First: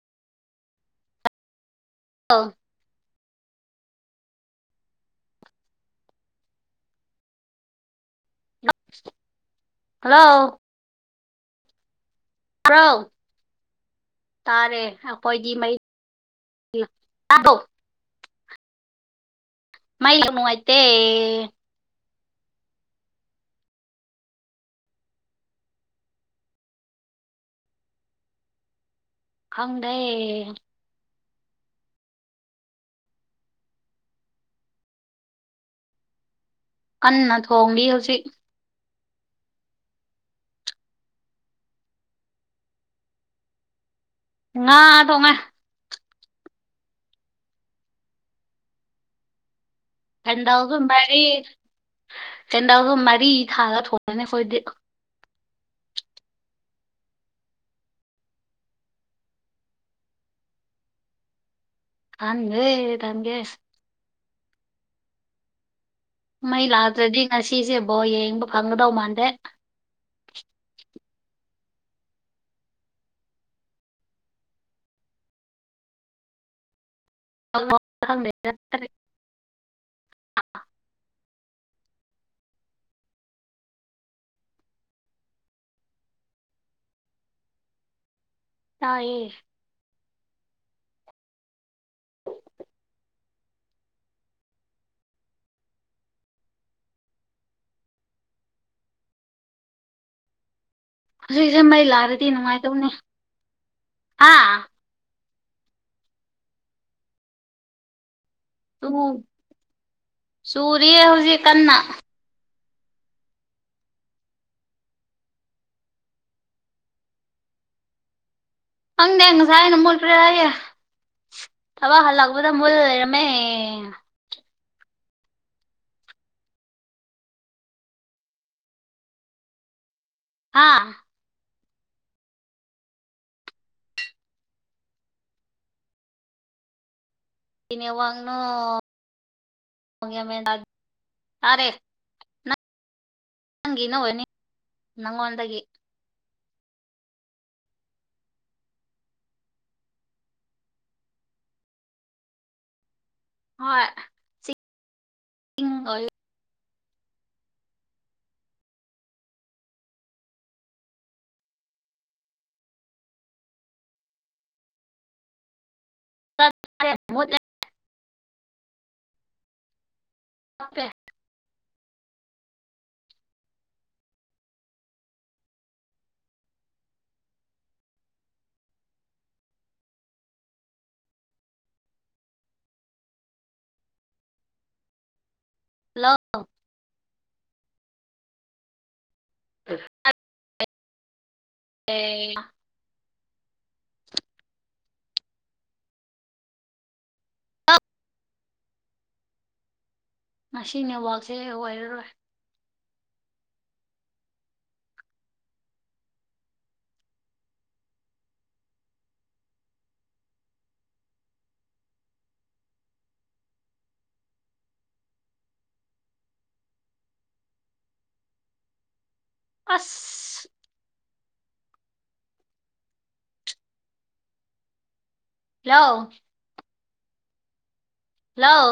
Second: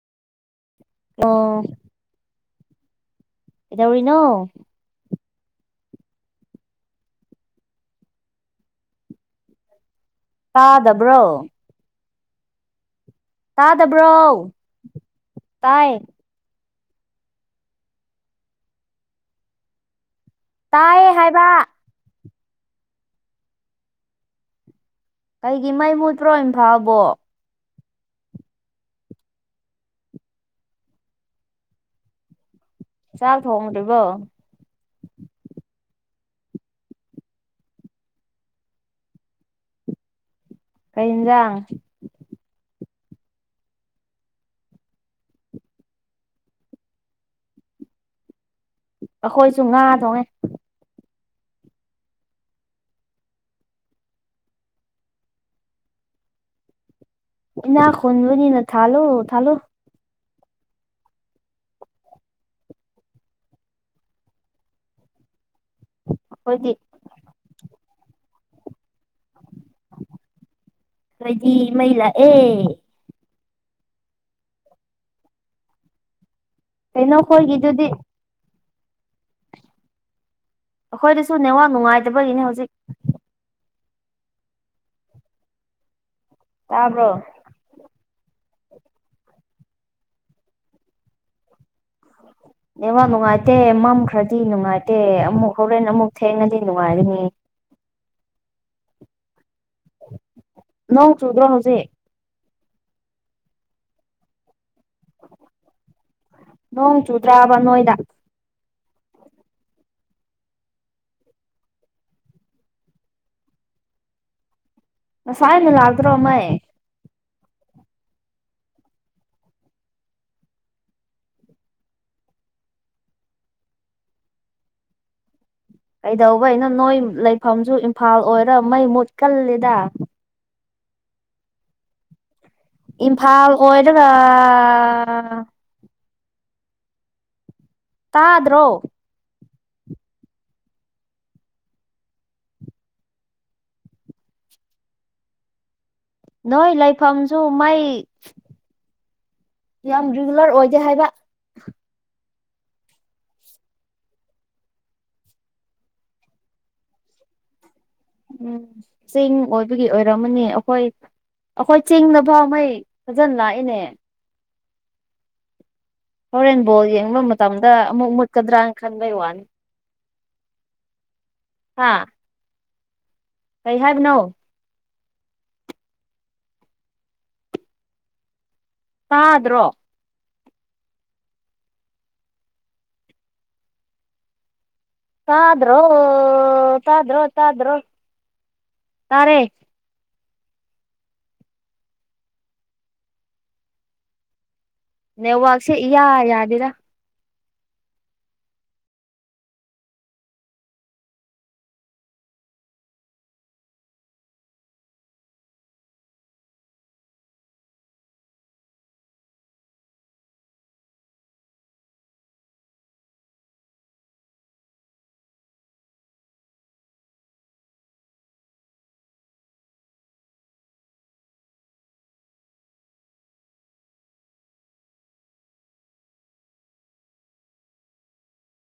ꯑꯣ ꯑꯥ ꯀꯩꯗꯧꯔꯤꯅꫭ ꯍꯜꯂꯣ ꯇꯥꯗꯕ꯭ꯔꯣ ꯇꯥꯕ꯭ꯔꫭ ꯇꯥꯗꯕ꯭ꯔꯣ ꯇꯥꯔꯦ ꯑꯩꯈꯣꯏꯗꯤ ꯃꯩ ꯇꯥꯏ ꯇꯥꯕꯣ ꯃꯩ ꯌꯥꯝ ꯅꯨꯡꯉꯥꯏ ꯇꯥꯏ ꯍꯥꯏꯕ ꯀꯩꯒꯤ ꯃꯩ ꯃꯨꯠꯇ꯭ꯔꯣ ꯏꯝꯐꯥꯜꯕꯣ ꯈꯪꯗꯦ ꯆꯥꯛ ꯊꫭꯡꯗ꯭ꯔꯤꯕꯣ ꯀꯟꯅ ꯊꯣꯡꯂꯤ ꯍꯧꯖꯤꯛ ꯀꯩ ꯏꯟꯖꯥꯡ ꯉꯥ ꯊꫭꯡꯉꯦ ꯑꯩꯈꯣꯏꯁꯨ ꯉꯥ ꯊꯣꯡꯉꯦ ꯁꯦꯟꯗꯥꯥꯎꯁꯨ ꯃꯔꯤ ꯁꯦꯟꯗꯥꯥꯎꯁꯨ ꯃꯔꯤ ꯊꯥꯒ ꯊꯣꯡꯉꯅꯤ ꯑꯩꯈꯣꯏꯗꯤ ꯏꯅꯥ ꯈꯨꯟꯕꯅꯤꯅ ꯊꯥꯜꯂꫭ ꯊꯥꯜꯂꫭ [unintelligible] ꯃꯩ ꯑꯩꯈꯣꯏꯗꯤ ꯂꯥꯛꯗ꯭ꯔꯗꯤ ꯉꯁꯤꯁꯦ ꯕꯣꯜ ꯌꯦꯡꯕ ꯐꯪꯒꯗꯧ ꯃꯥꯟꯗꯦ ꯈꫭꯏꯗꯤ ꯃꯩ ꯂꯥꯛꯑꯦ ꯀꯩꯅꯣ ꯑꯩꯈꯣꯏꯒꯤꯗꯨꯗꯤ [unintelligible] ꯑꯩꯈꯣꯏꯗꯁꯨ ꯅꯦꯋꯥꯛ ꯅꯨꯡꯉꯥꯏꯇꯕꯒꯤꯅꯤ ꯍꯧꯖꯤꯛ ꯇꯥꯕ꯭ꯔꯣ ꯇꯥꯏꯌꯦ ꯅꯦꯋꯥꯛ ꯅꯨꯡꯉꯥꯏꯇꯦ ꯃꯝꯈ꯭ꯔꯗꯤ ꯅꯨꯡꯉꯥꯏꯇꯦ ꯑꯃꯨꯛ ꯍꯣꯔꯦꯟ ꯑꯃꯨꯛ ꯊꯦꯡꯉꯗꯤ ꯅꯨꯡꯉꯥꯏꯔꯅꯤ ꯅꯣꯡ ꯆꯨꯗ꯭ꯔꯣ ꯍꯧꯖꯤꯛꯁꯦ ꯃꯩ ꯍꯧꯖꯤꯛ ꯂꯥꯛꯑꯗꯤ ꯅꯨꯡꯉꯥꯏꯇꯧꯅꯤ ꯑꯥ ꯅꯣꯡ ꯆꯨꯗ꯭ꯔꯥꯕ ꯅꯣꯏꯗ ꯆꯨꯔꯤꯌꯦ ꯍꯧꯖꯤꯛ ꯀꯟꯅ ꯉꯁꯥꯏꯅ ꯂꯥꯛꯗ꯭ꯔꯣ ꯃꯩ ꯈꯪꯗꯦ ꯉꯁꯥꯏꯅ ꯃꯨꯠꯈ꯭ꯔꯦ ꯃꯩ ꯊꯕꯛ ꯍꯜꯂꯛꯄꯗ ꯃꯨꯠꯂꯒ ꯂꯩꯔꯝꯃꯦ ꯀꯩꯗꯧꯕꯩꯅꯣ ꯅꯣꯏ ꯂꯩꯐꯝꯁꯨ ꯏꯝꯐꯥꯜ ꯑꯣꯏꯔ ꯃꯩ ꯃꯨꯠꯀꯜꯂꯤꯗ ꯍꯥꯥ ꯏꯝꯐꯥꯜ ꯑꯣꯏꯔꯒ ꯀꯩ ꯇꯥꯗ꯭ꯔꯣ ꯅꯦꯋꯥꯡꯅꫭ ꯇꯥꯔꯦ ꯅꯪꯒꯤ ꯅꯅꯤ ꯅꯪꯉꯣꯟꯗꯒꯤ ꯅꯣꯏ ꯂꯩꯐꯝꯁꯨ ꯃꯩ ꯌꯥꯝ ꯔꯤꯒꯨꯂꯔ ꯑꯣꯏꯗꯦ ꯍꯥꯏꯕ ꯍꯣꯏ [unintelligible] ꯎꯝ ꯆꯤꯡ ꯑꯣꯏꯕꯒꯤ ꯑꯣꯏꯔꯝꯃꯅꯤ ꯑꯩꯈꯣꯏ ꯑꯩꯈꯣꯏ ꯆꯤꯡꯗꯐꯥꯎ ꯃꯩ ꯐꯖꯅ ꯂꯥꯛꯏꯅꯦ ꯍꯣꯔꯦꯟ ꯕꯣꯜ ꯌꯦꯡꯕ ꯃꯨꯠꯂꯦ ꯃꯇꯝꯗ ꯑꯃꯨꯛ ꯃꯨꯠꯀꯗ꯭ꯔꯅ ꯈꯟꯕꯩ ꯋꯥꯅꯤ ꯑꯣꯀꯦ ꯍꯥꯥ ꯀꯩ ꯍꯥꯏꯕꯅꯣ ꯇꯥꯗ꯭ꯔꯣ ꯆꯗ꯭ꯔꯣ ꯍꯜꯂꯣ ꯆꯗ꯭ꯔꯣ ꯆꯗ꯭ꯔꯣ ꯇꯥꯔꯦ ꯎ ꯑꯦ ꯅ ꯋꯥꯛꯁꯦ ꯌꯥ ꯌꯥꯗꯔ ꯉ ꯅꯦꯠꯋꯥꯛꯁꯦ ꯑꯣꯏꯔꯔꯣꯏ ꯑꯁ ꯍꯜꯂꯣ ꯍꯜꯂꯣ